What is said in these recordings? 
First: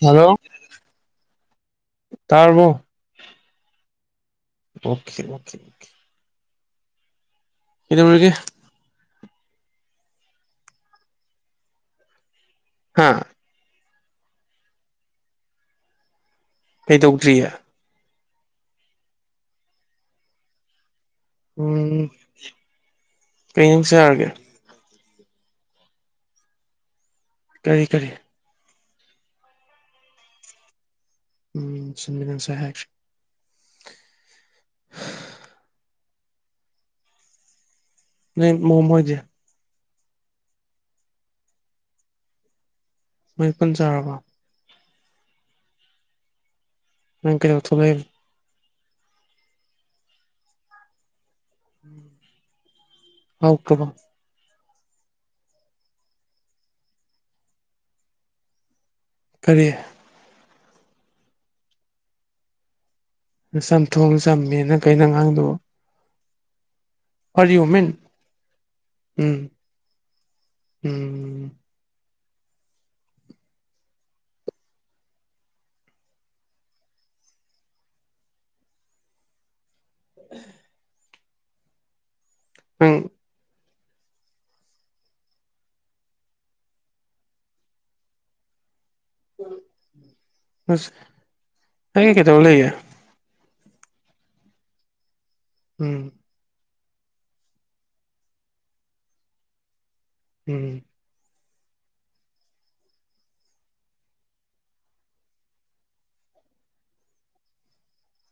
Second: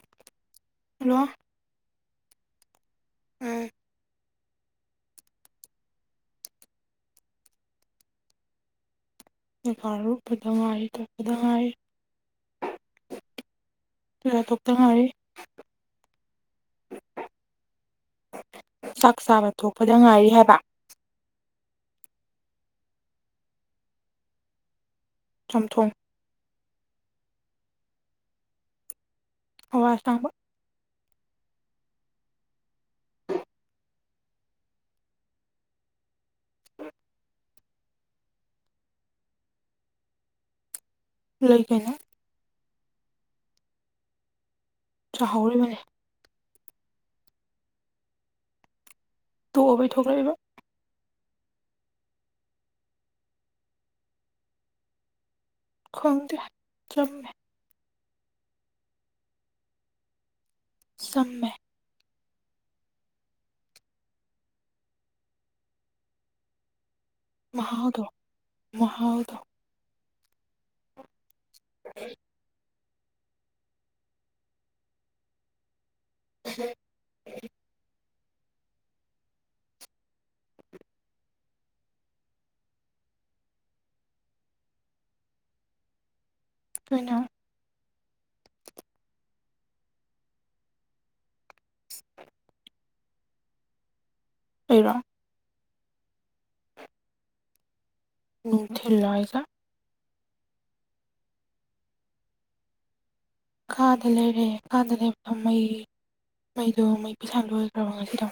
Hello hello ꯇꯥꯔꯕꯣ ꯎꯝ okay okay okay ꯀꯩꯗꯧꯔꯤꯒꯦ [unintelligible] ꯉꯥꯏꯔꯤ [unintelligible] ꯉꯥꯏꯔꯤ ꯍꯥꯥ ꯨꯥ [unintelligible] ꯊꯣꯛꯇ ꯉꯥꯏꯔꯤ ꯀꯩꯗꯧꯗ꯭ꯔꯤꯌꯦ ꯆꯥꯛ ꯆꯥꯕ ꯊꯣꯛꯄꯗ ꯉꯥꯏꯔꯤ ꯍꯥꯏꯕ ꯎꯝ ꯀꯩ [unintelligible] ꯆꯥꯔꯒꯦ ꯆꯝꯊꯣꯡ ꯀꯔꯤ ꯀꯔꯤ ꯍꯋꯥꯏ ꯑꯁꯥꯡꯕ ꯎꯝ ꯆꯨꯝꯃꯦ ꯅꯪ [unintelligible] ꯍꯥꯏꯈ꯭ꯔꯦ [inaudible] ꯅꯣꯏ ꯃꯣꯝ ꯍꯣꯏꯗꯤ ꯂꯩ ꯀꯩꯅꯣ ꯃꯣꯏ ꯄꯨꯟ ꯆꯥꯔꯕꯣ ꯆꯥꯍꯧꯔꯤꯕꯅꯤ ꯅꯪ ꯀꯩꯗꯧ ꯊꯣꯛꯂꯩ ꯇꯣꯛꯑꯕꯩ ꯊꯣꯛꯂꯛꯏꯕ ꯍꯥꯎꯇ꯭ꯔꯕꯣ ꯈꯪꯗꯦ ꯆꯝꯃꯦ ꯀꯔꯤ ꯆꯝꯃꯦ ꯆꯝꯊꯣꯡ ꯆꯝꯃꯦꯅ ꯀꯩꯅꯣ ꯅꯪ ꯉꯥꯡꯏꯗꯨꯕꯨ ꯃꯍꯥꯎꯗꯣ [unintelligible] ꯃꯍꯥꯎꯗꯣ ꯎꯝ ꯎꯝ [unintelligible] [unintelligible] [inaudible] ꯎꯝ ꯀꯩꯅꯣ ꯑꯁ ꯑꯩꯒꯤ ꯀꯩꯗꯧꯔꯥ ꯂꯩꯒꯦ ꯑꯩꯔꯣ ꯎꯝ ꯅꯨꯡꯊꯤꯜꯂꯣ ꯍꯥꯏꯖꯦ ꯎꯝ ꯀꯥꯗ ꯂꯩꯔꯦ ꯀꯥꯗ ꯂꯩꯕ ꯃꯩ ꯃꯩꯗꯣ ꯃꯩ ꯄꯤꯁꯥ ꯂꯣꯏꯈ꯭ꯔꯕ ꯉꯁꯤꯗꯣ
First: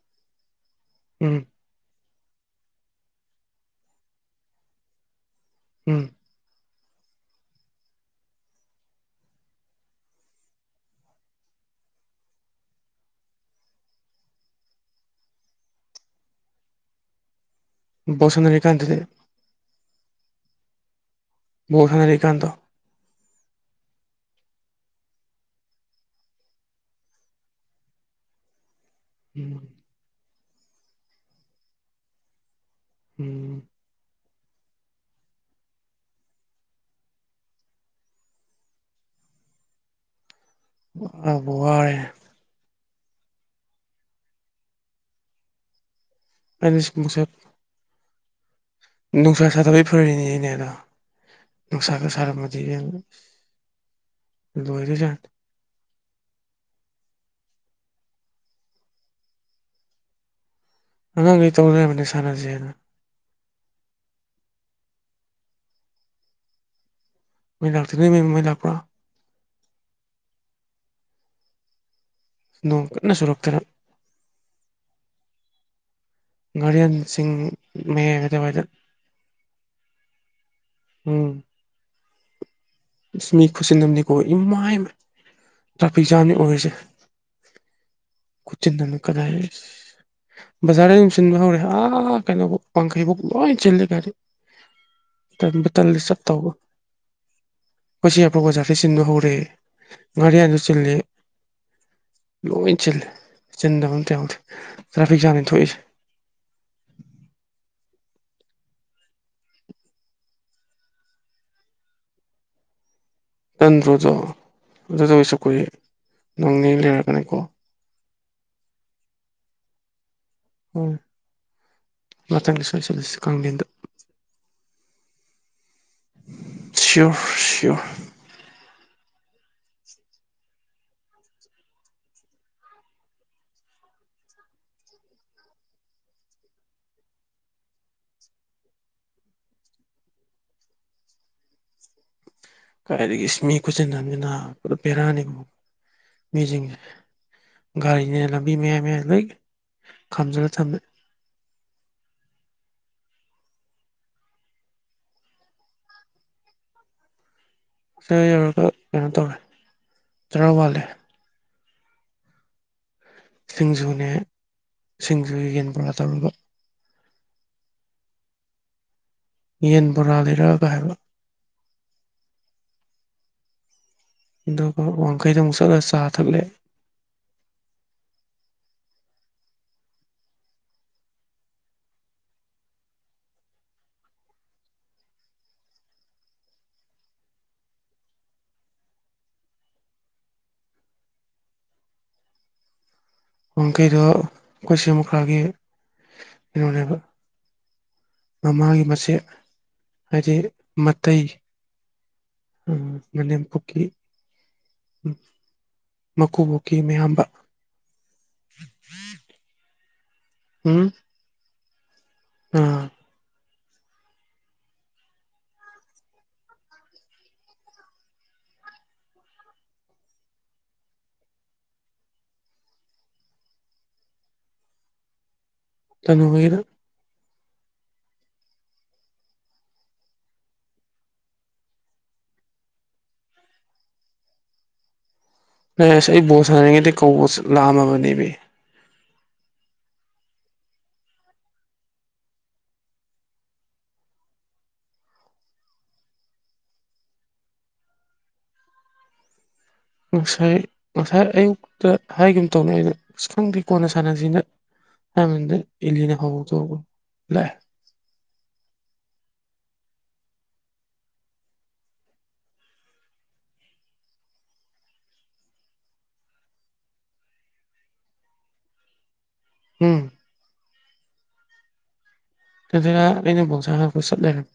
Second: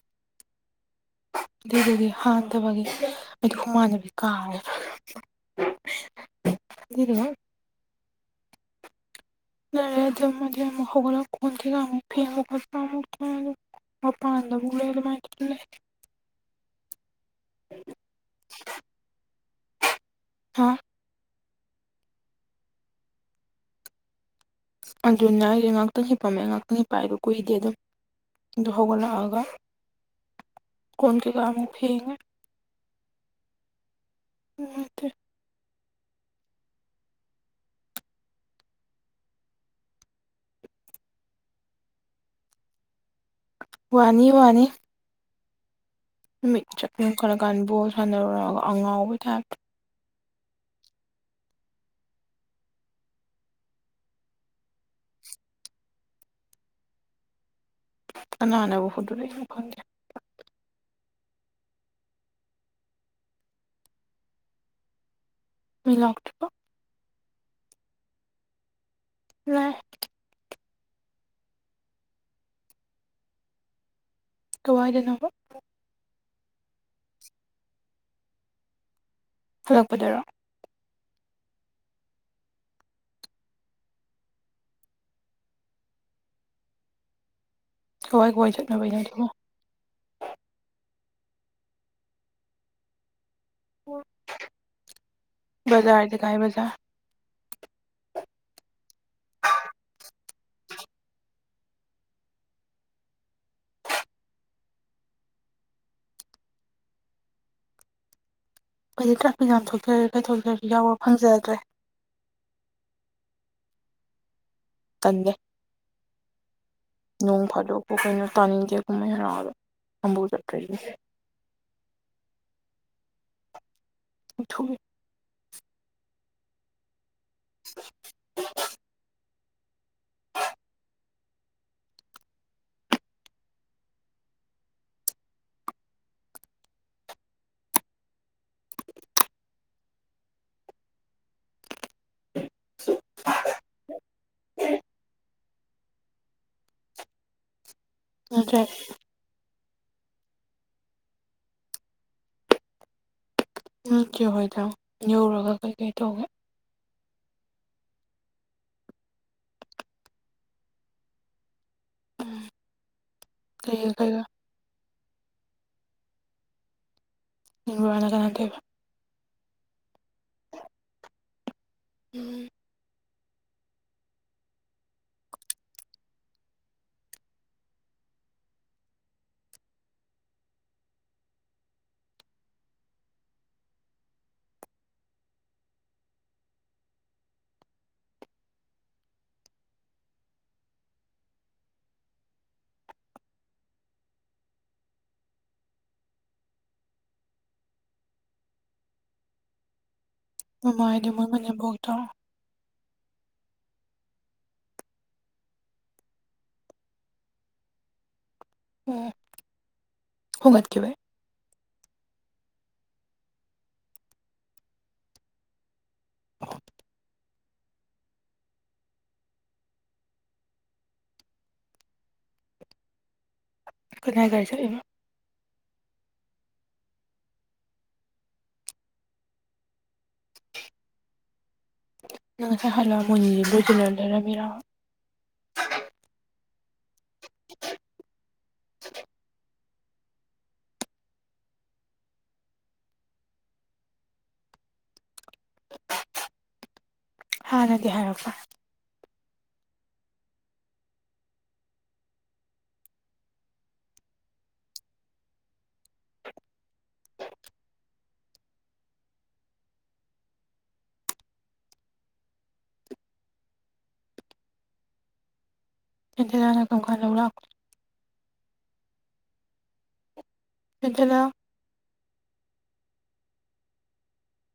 ꯎꯝ ꯑꯗꯨꯗꯨꯒꯤ ꯍꯥꯟꯊꯕꯒꯤ ꯑꯩꯗꯤ ꯍꯨꯃꯥꯡ ꯑꯅꯞꯄꯤ ꯀꯥꯔꯦ ꯎꯝ ꯑꯗꯨꯗꯨꯒ ꯌꯥꯔꯦ ꯊꯝꯃꯒꯦ ꯑꯃꯨꯛ ꯍꯧꯒꯠꯂ ꯀꯣꯟ ꯀꯩꯀꯥ ꯃꯨꯛ ꯐꯦꯡꯕ ꯈꯣꯠꯄ ꯑꯃꯨꯛ ꯇꯧꯔꯅꯤ ꯃꯄꯥꯟ ꯗꯃꯨꯛ ꯂꯩ ꯑꯗꯨꯃꯥꯏ ꯀꯟꯂꯦ [unintelligible] ꯕꯣꯜ ꯁꯥꯟꯅꯔꯤ ꯀꯥꯟꯗꯗꯤ ꯍꯥ ꯕꯣꯜ ꯁꯥꯟꯅꯔꯤ ꯀꯥꯟꯗꯣ ꯑꯗꯨꯅ ꯑꯩꯅ ꯉꯍꯥꯛꯇꯪ ꯍꯤꯄꯝꯃꯦ ꯉꯥꯛꯇꯪ ꯄꯥꯏꯕ ꯀꯨꯏꯗꯦ ꯑꯗꯨꯝ ꯑꯗꯨ ꯍꯧꯒꯠꯂꯛ ꯑꯒ ꯎꯝ ꯀꯣꯟ ꯀꯩ ꯀꯥ ꯑꯃꯨꯛ ꯐꯦꯡꯉꯦ ꯎꯝ ꯅꯨꯡꯉꯥꯏꯇꯦ ꯋꯥꯕꯨ ꯋꯥꯏ ꯋꯥꯅꯤ ꯋꯥꯅꯤ ꯅꯨꯃꯤꯠ ꯑꯩꯗꯤ ꯆꯨꯝꯌꯨꯡ ꯁꯤꯒꯨꯝꯕꯁꯦ ꯈꯠꯂꯀꯥꯟ ꯕꯣꯜ ꯁꯥꯟꯅꯔꯨꯔꯒ ꯑꯉꯥꯎꯕꯩ ꯅꯨꯡꯁꯥ ꯇꯥꯏꯞꯇ ꯁꯥꯗꯕꯒꯤ ꯐꯔꯤꯅꯤꯅꯦ ꯑꯗꯣ ꯅꯨꯡꯁꯥꯒ ꯁꯥꯔꯝꯕꯗꯤ ꯏꯕꯦꯝꯃꯥ ꯂꯣꯏꯔꯥ ꯖꯠꯅꯤ ꯀꯅꯥꯅꯕꯨ ꯍꯧꯗꯣꯔꯛꯏꯅꯣ ꯈꯪꯗꯦ ꯑꯉꯥꯡꯈꯩ ꯇꯧ ꯂꯩꯔꯝꯕꯅꯦ ꯁꯥꯟꯅꯖꯦꯅ ꯃꯩ ꯂꯥꯛꯇ꯭ꯔꯤꯕꯣ ꯃꯩ ꯂꯥꯛꯇ꯭ꯔꯦ ꯅꯣꯏ ꯃꯩ ꯂꯥꯛꯄ꯭ꯔꯣ ꯂꯥꯛꯑ ꯅꯣꯡ ꯀꯟꯅ ꯆꯨꯔꯛꯇꯅ ꯀꯋꯥꯏꯗꯅꯣꯕ ꯉꯥꯔꯤꯌꯥꯟ ꯆꯤꯡꯅꯦ ꯑꯗꯨꯋꯥꯏꯗ ꯍꯜꯂꯛꯄꯗꯔꯣ ꯎꯝ ꯏꯁ ꯃꯤ ꯈꯨꯁꯤꯟꯑꯝꯅꯤꯀꯣ ꯏꯃꯥꯏ ꯃꯥꯏ ꯇ꯭ꯔꯥꯐꯤꯛ ꯖꯥꯝꯅꯤ ꯑꯣꯏꯔꯤꯁꯦ ꯀꯋꯥꯏ ꯀꯋꯥꯏ ꯈꯨꯆꯤꯟ ꯆꯠꯅꯕꯩꯅꯣ ꯑꯝꯅꯤ ꯑꯗꯨꯕꯣ ꯀꯗꯥꯏ ꯕꯖꯥꯔꯗꯩ ꯑꯗꯨꯝ ꯆꯤꯟꯕ ꯍꯧꯔꯦ ꯑꯥ ꯀꯩꯅꯣꯐꯧ ꯄꯡꯈꯩꯐꯧ ꯂꯣꯏ ꯆꯤꯜꯂꯦ ꯒꯥꯔꯤ ꯇꯟꯕꯨ ꯇꯜꯂꯦ ꯕꯖꯥꯔꯗꯤ ꯀꯥꯏ ꯆꯠꯇꯧꯒ ꯕꯖꯥꯔ ꯑꯩꯈꯣꯏꯁꯤ ꯌꯥꯏꯐꯧ ꯕꯖꯥꯔꯁꯨ ꯆꯤꯟꯕ ꯍꯧꯔꯦ ꯍꯥꯔꯤꯌꯥꯟꯁꯨ ꯆꯤꯜꯂꯦ ꯂꯣꯏ ꯆꯤꯜꯂꯦ ꯆꯤꯟꯗꯕ ꯑꯝꯇ ꯌꯧꯗꯦ ꯇ꯭ꯔꯥꯐꯤꯛ ꯖꯥꯝꯅꯤ ꯊꯣꯛꯏꯁꯦ ꯑꯩꯗꯤ ꯇ꯭ꯔꯥꯐꯤꯛ ꯖꯥꯝ ꯊꯣꯛꯆꯔ ꯀꯩꯊꯣꯛꯆꯔꯁꯨ ꯌꯥꯎꯕ ꯐꯪꯖꯗ꯭ꯔꯦ ꯇꯟꯗ꯭ꯔꯣꯗꯣ ꯇꯜꯂꯦ ꯎꯅꯗꯕꯁꯨ ꯀꯨꯏꯔꯦ ꯅꯣꯡꯅꯤꯅꯤ ꯂꯩꯔꯛ ꯅꯣꯡ ꯐꯥꯗꯣꯛꯄꯨ ꯀꯩꯅꯣ ꯇꯥꯅꯤꯡꯗꯦ ꯀꯨꯝꯍꯩ ꯍꯔꯥꯎꯗ ꯑꯝꯕꯨ ꯆꯠꯇꯣꯏꯔꯤꯅꯤ ꯎꯝ ꯃꯊꯪꯗ ꯁꯣꯏ ꯆꯠꯂꯁꯦ ꯀꯥꯡꯂꯦꯟꯗ ꯍꯨꯏꯊꯨꯅꯤ ꯁꯤꯌꯣꯔ ꯁꯤꯌꯣꯔ [inaudible] [inaudible] ꯀꯥꯏꯗꯒꯤ ꯏꯁ ꯃꯤ ꯈꯨꯠꯆꯤꯟ ꯑꯝꯅꯤꯅ ꯄꯨꯔꯥ ꯕꯦꯔꯥꯅꯤꯀꯣ ꯃꯤꯁꯤꯡꯁꯦ ꯒꯥꯔꯤꯅꯦꯅ ꯂꯝꯕꯤ ꯅꯠꯇ꯭ꯔꯦ ꯃꯌꯥꯏ ꯃꯌꯥꯏ ꯂꯣꯏ ꯈꯥꯝꯖꯤꯜꯂꯒ ꯊꯝꯃꯦ ꯅꯣꯏ ꯆꯦ ꯍꯣꯏꯗ ꯌꯧꯔꯒ ꯀꯩꯀꯩ ꯇꯧꯒꯦ ꯁꯤꯗ ꯌꯧꯔꯒ ꯀꯩꯅꯣ ꯇꯧꯋꯦ ꯆꯔꯥ ꯋꯥꯜꯂꯦ ꯀꯩꯒ ꯁꯤꯡꯖꯨꯅꯦ ꯀꯩꯒ ꯁꯤꯡꯖꯨꯒꯤ ꯌꯦꯟ ꯕꯣꯔꯥ ꯇꯧꯔꯒ ꯃꯤꯋꯥꯅꯥ ꯀꯅꯥ ꯇꯧꯔꯤꯕ ꯌꯦꯟ ꯕꯣꯔꯥ ꯂꯩꯔꯛꯑꯒ ꯍꯥꯏꯕ ꯎꯝ ꯑꯗꯨꯒ ꯋꯥꯡꯈꯩꯗ ꯑꯃꯨꯛ ꯆꯠꯂꯒ ꯆꯥ ꯊꯛꯂꯛꯑꯦ ꯋꯥꯡꯈꯩꯗꯣ ꯑꯩꯈꯣꯏ ꯆꯦ ꯃꯨꯈꯥꯒꯤ ꯀꯩꯅꯣꯅꯦꯕ ꯃꯃꯥꯒꯤ ꯃꯆꯦ ꯍꯥꯏꯗꯤ ꯃꯃꯥ ꯍꯥꯏꯗꯤ ꯃꯣꯏ ꯃꯅꯦꯝꯕꯣꯛꯇꯣ ꯎꯝ ꯃꯅꯦꯝꯄꯣꯛꯀꯤ ꯎꯝ ꯃꯀꯨꯕꯣꯛꯀꯤ ꯃꯌꯥꯝꯕ ꯎꯝ ꯍꯣꯡ ꯒꯠꯈꯤꯕꯩ ꯎꯝ [unintelligible] ꯀꯅꯥꯏ ꯒꯔꯤ ꯆꯠꯂꯤꯅꯣ ꯇꯥꯅꯨ ꯍꯣꯏꯒꯤꯗ ꯅꯪ ꯉꯁꯥꯏ ꯍꯜꯂ ꯃꯣꯏ [unintelligible] ꯂꯩꯔꯝꯃꯤꯔ ꯅꯥꯔꯦꯁ ꯑꯩ ꯕꯣꯜ ꯁꯥꯟꯅꯔꯤꯉꯩꯗꯩ ꯀꯧꯕ ꯂꯥꯛ ꯑꯝꯃꯕꯅꯦꯃꯤ ꯍꯥꯟꯅꯗꯤ ꯍꯥꯏꯔꯛꯄ ꯉꯁꯥꯏ ꯉꯁꯥꯏ ꯑꯌꯨꯛꯇ ꯍꯥꯏꯒꯨꯝ ꯇꯧꯅꯦ ꯑꯩꯅ ꯑꯁ ꯈꯪꯗꯦ ꯀꯣꯟꯅ ꯁꯥꯟꯅꯖꯦꯅ ꯍꯥꯏꯃꯤꯟꯗ ꯏꯂꯤꯅ ꯍꯧꯗꯣꯛ ꯂꯥꯛꯑ ꯏꯂꯤꯅꯅ ꯀꯝꯀꯥꯟ ꯂꯧꯂꯥꯛꯄ ꯎꯝ [unintelligible] ꯏꯂꯤꯅ ꯑꯩꯅ ꯕꯣꯜ ꯁꯥꯅ ꯍꯜꯂꯛꯄꯗ ꯆꯠ ꯂꯩꯔꯝꯃꯦ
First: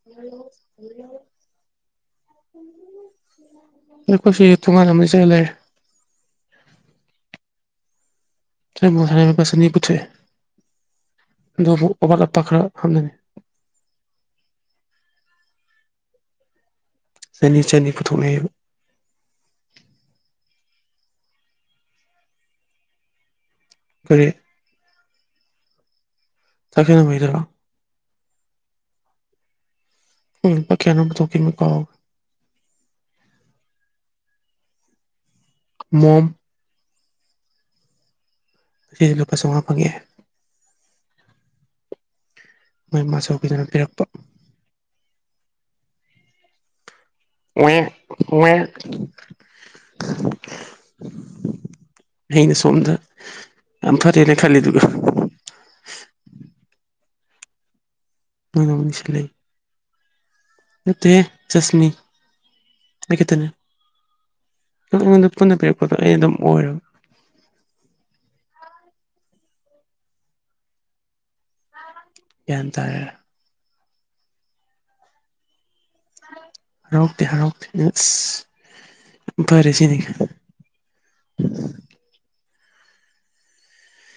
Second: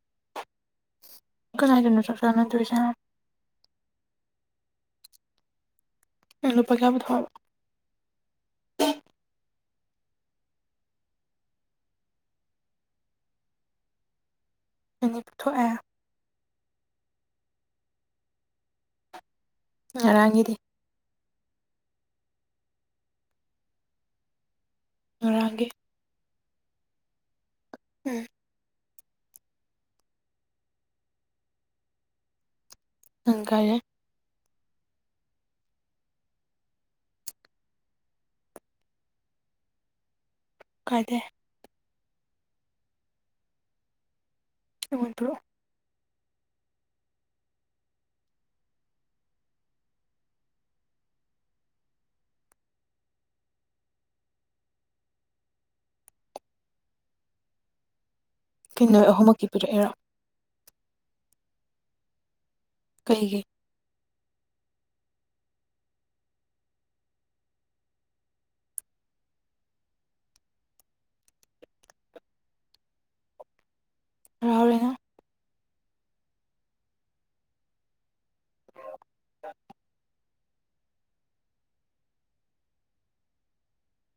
[unintelligible] ꯀꯗꯥꯏꯗꯅꯣ ꯆꯥꯛ ꯆꯥꯅꯗꯣꯏꯁꯦ ꯑꯩꯈꯣꯏꯁꯤ ꯊꯣꯡꯒꯟ ꯑꯃꯅꯤ ꯆꯪꯉꯥ ꯂꯩꯔꯦ ꯅꯪꯅ ꯂꯨꯄꯥ ꯀꯌꯥ ꯄꯨꯊꯣꯛꯑꯕ ꯑꯩ ꯑꯃꯨꯛ ꯉꯁꯥꯏ ꯂꯄꯥ ꯆꯥꯅꯤ ꯄꯨꯊꯣꯛꯑꯦ ꯑꯗꯨꯕꯨꯨ ꯃꯨꯛ ꯑꯋꯥꯠ ꯑꯄꯥ ꯈꯔ ꯈꯪꯒꯅꯤ ꯅꯪꯅ ꯄꯨꯊꯣꯛꯑꯦ ꯆꯥꯅꯤ ꯆꯥꯅꯤ ꯄꯨꯊꯣꯛꯅꯩꯑꯕ ꯉꯔꯥꯡꯒꯤꯗꯤ ꯀꯔꯤ ꯉꯔꯥꯡꯒꯤ ꯆꯥꯛ ꯆꯥꯅꯕꯩꯗꫭ [unintelligible] ꯎꯝ ꯂꯨꯄꯥ ꯀꯌꯥꯅꯣ ꯄꯨꯊꯣꯛꯈꯤꯝꯅꯦ ꯀꯥꯎꯔꯦ [unintelligible] ꯃꯣꯝ ꯑꯦ ꯂꯨꯄꯥ ꯆꯝꯉꯥ ꯐꯪꯉꯛꯑꯦ ꯀꯥꯏꯗꯩ ꯃꯣꯏ ꯃꯥꯆꯧꯕꯤꯗꯨꯅ ꯄꯤꯔꯛꯄ ꯅꯉꫭꯟꯗꯔꫭ ꯋꯦ ꯋꯦ [unintelligible] ꯑꯩꯅ ꯁꯣꯝꯗ ꯌꯥꯝ ꯐꯔꯦꯅ ꯈꯜꯂꯤꯗꯨꯒ ꯅꯣꯏꯅ ꯑꯃꯨꯛ ꯀꯩꯅꯣ ꯅꯣꯏ ꯅꯤꯡꯁꯤꯡꯂꯛꯏ ꯑꯍꯨꯝꯃꯛꯀꯤ ꯄꯤꯔꯛꯏꯔꯣ ꯅꯠꯇꯦꯍꯦ ꯖꯁꯃꯤ ꯑꯩ ꯀꯩꯒꯤ ꯈꯛꯇꯅꯤ ꯑꯩꯉꯣꯟꯗ ꯄꯨꯟꯅ ꯄꯤꯔꯛꯄꯗꯣ ꯑꯩꯅ‌ ꯑꯗꯨꯝ ꯑꯣꯏꯔꯕ ꯒ꯭ꯌꯥꯟ ꯇꯥꯔꯦ ꯍꯔꯥꯎꯔꯦ ꯅꯪ ꯍꯔꯥꯎꯇꯦ ꯍꯔꯥꯎꯇꯦ [unintelligible] ꯑꯁ ꯐꯔꯦ ꯁꯤꯗꯤ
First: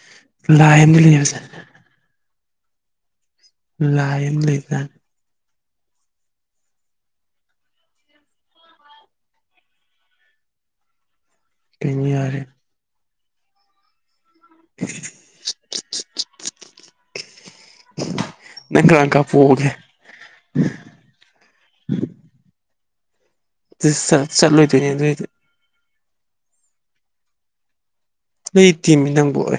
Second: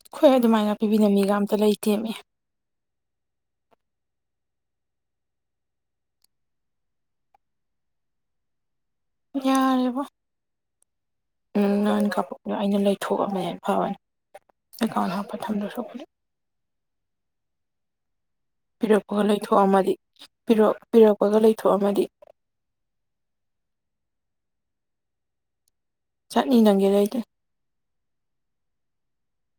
ꯑꯈꯣꯏ ꯑꯗꯨꯃꯥꯏꯅ ꯂꯥꯏ ꯑꯃꯗꯤ ꯄꯤꯕꯤꯅꯕ ꯃꯤꯒ ꯂꯩꯕꯖꯦ ꯑꯝ ꯂꯩꯇꯦꯃꯤ ꯂꯥꯏ ꯑꯝ ꯂꯩꯗꯅ ꯌꯥꯔꯦꯕꯣ ꯀꯩꯅꯣ [unintelligible] ꯌꯥꯔꯦ ꯀꯥꯞꯄꯛꯄꯗꫭ ꯑꯩꯅ [unintelligible] ꯊꯣꯛꯑꯝꯃꯦ ꯍꯦꯛ ꯐꯕꯅꯤ ꯑꯦꯀꯥꯎꯟ ꯍꯥꯞꯄ ꯊꯝꯗꯣꯏ ꯁꯔꯨꯛꯄꯨꯗꯤ [unintelligible] ꯄꯤꯔꯛꯄꯒ ꯀꯥꯞꯄꯣꯛꯑꯒꯦ ꯂꯩꯊꯣꯛꯑꯝꯃꯗꯤ ꯄꯤꯔꯣ ꯄꯤꯔꯛꯄꯒ ꯂꯩꯊꯣꯛꯑꯝꯃꯗꯤ ꯗꯤꯁ ꯆꯥ ꯆꯠꯂꯣꯏꯗꯣꯏꯅꯦ ꯑꯗꯨꯏꯗꯤ ꯆꯠꯅꯤ ꯅꯪꯒꯤ ꯂꯩꯇꯦ ꯂꯩꯇꯦꯃꯤ ꯅꯪꯕꫭ ꯑꯦ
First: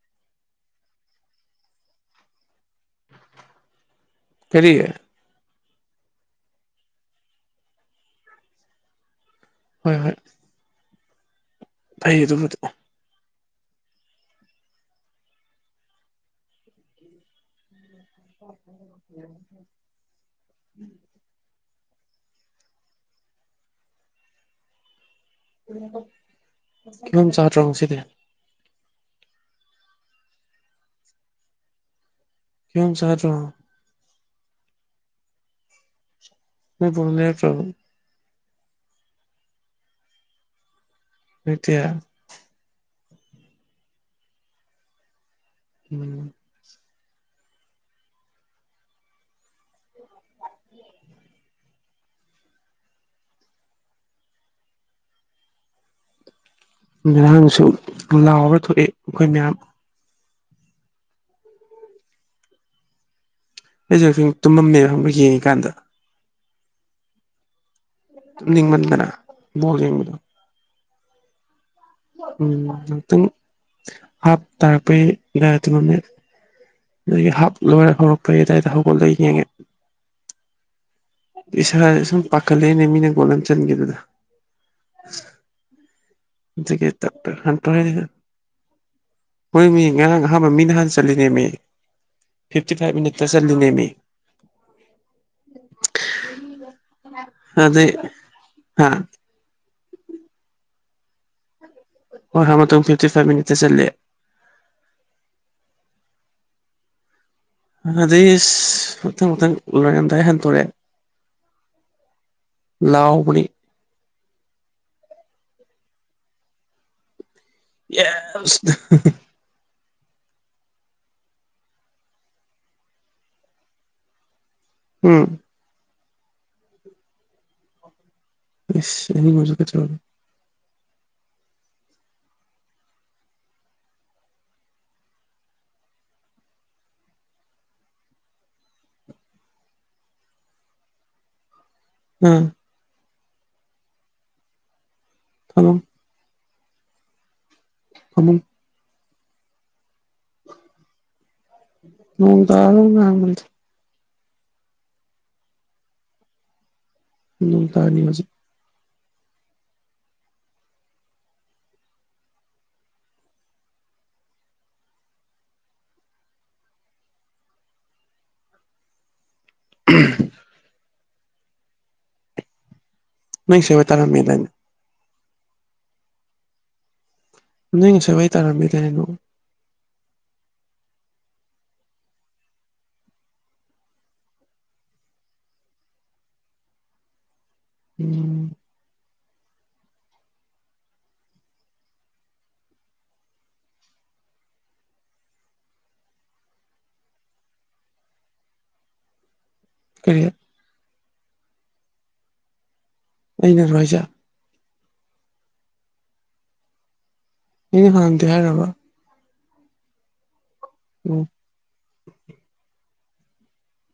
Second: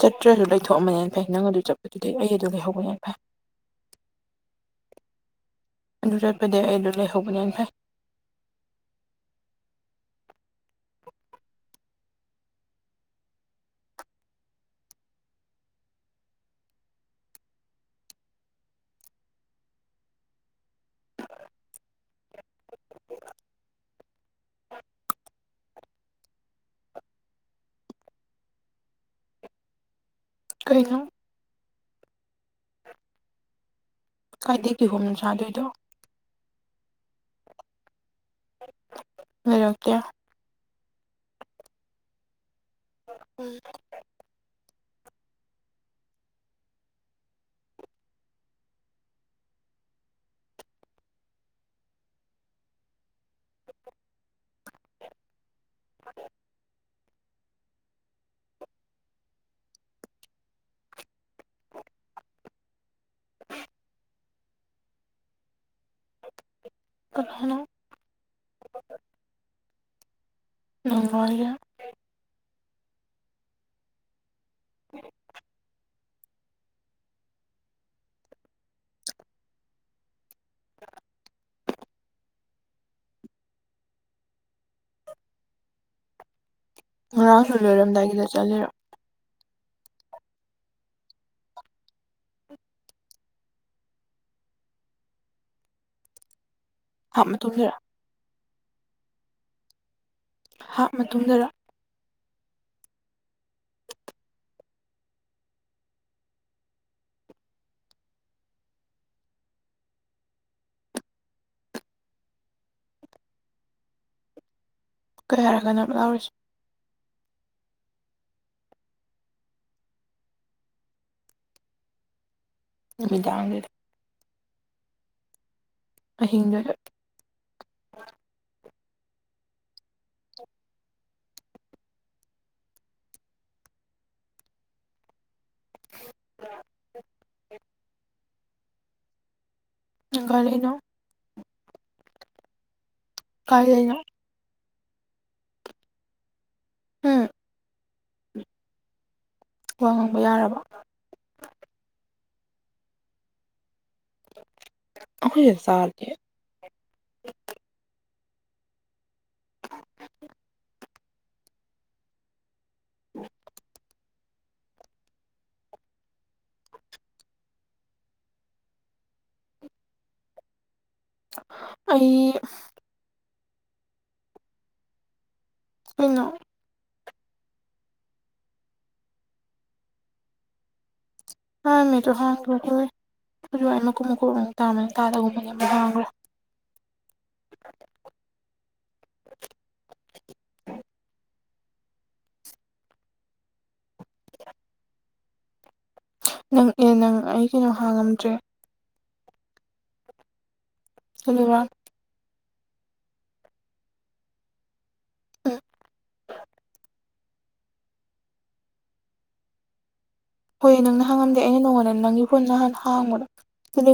ꯆꯠꯇ꯭ꯔꯖꯨ ꯂꯩꯊꯣꯛꯑꯝꯕꯅ ꯍꯦꯟꯅ ꯐꯩ ꯅꯪ ꯑꯗꯨ ꯆꯠꯄꯗꯨꯗꯤ ꯑꯩ ꯑꯗꯨ ꯂꯩꯍꯧꯕꯅ ꯍꯦꯟ ꯐꯩ ꯀꯔꯤ ꯑꯗꯨ ꯆꯠꯄꯗꯩ ꯑꯩ ꯑꯗꯨ ꯂꯩꯍꯧꯕꯅ ꯍꯦꯟ ꯐꯩ ꯍꯣꯏ ꯍꯣꯏ ꯐꯩ ꯑꯗꯨꯕꯨꯗꯤ [inaudible] [unintelligible] [unintelligible] ꯀꯤꯍꯣꯝ ꯆꯥꯗ꯭ꯔꯣ ꯉꯁꯤꯗꯤ ꯀꯩꯅꯣ ꯀꯤꯍꫭꯝ ꯆꯥꯗ꯭ꯔꯣ ꯀꯥꯏꯗꯩ ꯀꯤꯍꯣꯝꯅꯣ ꯆꯥꯗꯣꯏꯗꯣ ꯅꯣꯏ ꯕꯣꯛꯅ ꯂꯩꯔꯛꯇ꯭ꯔꯕꯣ [unintelligible] ꯂꯩꯔꯛꯇꯦ ꯂꯩꯔꯛꯇꯤꯌꯦ [unintelligible] ꯎꯝ ꯎꯝ [unintelligible] ꯉꯔꯥꯡꯁꯨ ꯂꯥꯎꯔ ꯊꯣꯛꯑꯦ ꯑꯈꯣꯏ ꯃꯌꯥꯝ ꯑꯩꯖꯦ ꯉꯛꯇꯪ ꯇꯨꯝꯃꯝꯃꯦꯕ ꯈꯪꯕ ꯌꯦꯡꯉꯤꯀꯥꯟꯗ ꯀꯅꯥꯅꯣ ꯇꯨꯝꯅꯤꯡꯃꯟꯗꯅ ꯕꯣꯜ ꯌꯦꯡꯕꯗꯣ ꯅꯪꯂꫭ ꯍꯥꯏꯁꯦ ꯎꯝ ꯉꯛꯇꯪ ꯍꯞꯇꯔꯛꯄꯩ ꯑꯗꯥꯏ ꯇꯨꯝꯃꯝꯃꯦ ꯑꯗꯨꯒꯤ ꯍꯞ ꯂꯣꯏꯔ ꯍꯧꯔꯛꯄꯩ ꯑꯗꯥꯏꯗ ꯍꯧꯒꯠꯂꯦ ꯌꯦꯡꯉꯦ [unintelligible] ꯏꯁꯥꯖꯦ ꯁꯨꯝ ꯄꯈꯠꯂꯛꯑꯦꯅꯦ ꯃꯤꯅ ꯒꯣꯜ ꯑꯃ ꯆꯟꯒꯤꯕꯗꯣ ꯗꯨꯒꯤ ꯇꯞꯄ ꯉꯔꯥꯡꯁꯨ ꯍꯟꯇꯣꯍꯦ ꯂꯣꯏꯔꯝꯗꯥꯏꯒꯤꯗ ꯆꯠꯂꯤꯔꯣ ꯍꯣꯏꯃꯤ ꯉꯔꯥꯡ ꯑꯍꯥꯟꯕ ꯃꯤꯅꯍꯟꯅ ꯆꯜꯂꯤꯅꯦꯃꯤ ꯐꯤꯞꯇꯤ ꯐꯥꯏꯚ ꯃꯤꯅꯠꯇ ꯆꯜꯂꯤꯅꯦꯃꯤ [inaudible] ꯀꯥꯅꯗ ꯃꯇꯨꯡꯗꯔ ꯑꯗꯩ ꯍꯥ ꯍꯥꯞ ꯃꯇꯨꯡꯗꯔꯥ ꯍꯣꯏ ꯍꯥꯞ ꯃꯇꯨꯡ ꯐꯤꯞꯇꯤ ꯐꯥꯏꯞ ꯃꯤꯅꯤꯠꯇ ꯆꯜꯂꯦ ꯑꯗꯩ ꯑꯁ ꯃꯊꯪ ꯃꯊꯪ ꯂꯣꯏꯔꯝꯗꯥꯏ ꯍꯟꯗꯣꯔꯛꯑꯦ ꯂꯥꯎꯕꯅꯤ ꯀꯌꯥꯔꯛ ꯀꯟꯅꯥ ꯂꯧꯔꯤꯁꯤ ꯌꯦꯁ ꯅꯨꯃꯤꯗꯥꯥꯡꯗꯨꯗ ꯍꯨꯝ ꯑꯍꯤꯡꯗꯨꯗ ꯑꯁ ꯑꯍꯤꯡ ꯑꯣꯏꯔꯁꯨ ꯀꯩꯗꯧꯔꯒꯦ [unintelligible] ꯅꯪ ꯀꯔꯤꯅꯣ ꯑꯥ ꯀꯥꯏ ꯂꯩꯩꯅꯣ ꯐꯃꯨꯡ ꯎꯝ ꯐꯃꯨꯡ ꯋꯥ ꯉꯥꯡꯕ ꯌꯥꯔꯕꯣ ꯅꯣꯡ ꯇꯥꯕꯗꯨꯝ ꯉꯥꯡꯕꯅꯤꯗ ꯑꯩꯈꯣꯏꯗ ꯆꯥꯗꯦ ꯅꯣꯡꯇꯅꯤ ꯍꯧꯖꯤꯛ [inaudible] [inaudible] ꯑꯩ ꯅꯣꯏ ꯆꯦ ꯍꯣꯏ ꯇꯥꯔꯝꯃꯦꯗꯥꯏꯅꯦ ꯀꯩꯅꯣ ꯅꯣꯏ ꯉꯁꯥꯏ ꯋꯥꯏ ꯇꯥꯔꯝꯃꯦ ꯗꯥꯏꯅꯦ ꯅꯣꯡ ꯇꯥꯔꯝꯃꯦ ꯑꯗꫭ ꯍꯥꯡꯈ꯭ꯔꯦ ꯑꯈꫭꯏ ꯑꯗꯨꯋꯥꯏ ꯃꯀꯨꯞ ꯃꯀꯨꯞ ꯑꯃꯨꯛ ꯇꯥꯔꯝꯕꯅꯦ ꯇꯥꯗꯒꯨꯝꯕꯅꯦ ꯑꯃꯨꯛ ꯍꯥꯡꯒ꯭ꯔꯦ ꯎꯝ꯫ ꯅꯪ ꯑꯦ ꯅꯪ ꯑꯩ ꯀꯩꯅꯣ ꯍꯥꯡꯉꯝꯗ꯭ꯔꯦ ꯀꯔꯤ [unintelligible] ꯑꯩꯅꯔꯣ ꯍꯥꯏꯖꯦ [unintelligible] ꯏꯅꯦ ꯍꯥꯡꯗꯦ ꯍꯥꯏꯔꯥꯕ ꯍꯣꯏ ꯅꯪꯅ ꯑꯣ ꯍꯥꯡꯉꯝꯗꯦ ꯑꯩꯅ ꯅꯪꯉꯣꯟꯗ ꯅꯪꯒꯤ ꯐꯨꯟ ꯍꯥꯟꯅ ꯍꯥꯡꯕꯗꯣ ꯗꯦꯂꯤꯚꯔ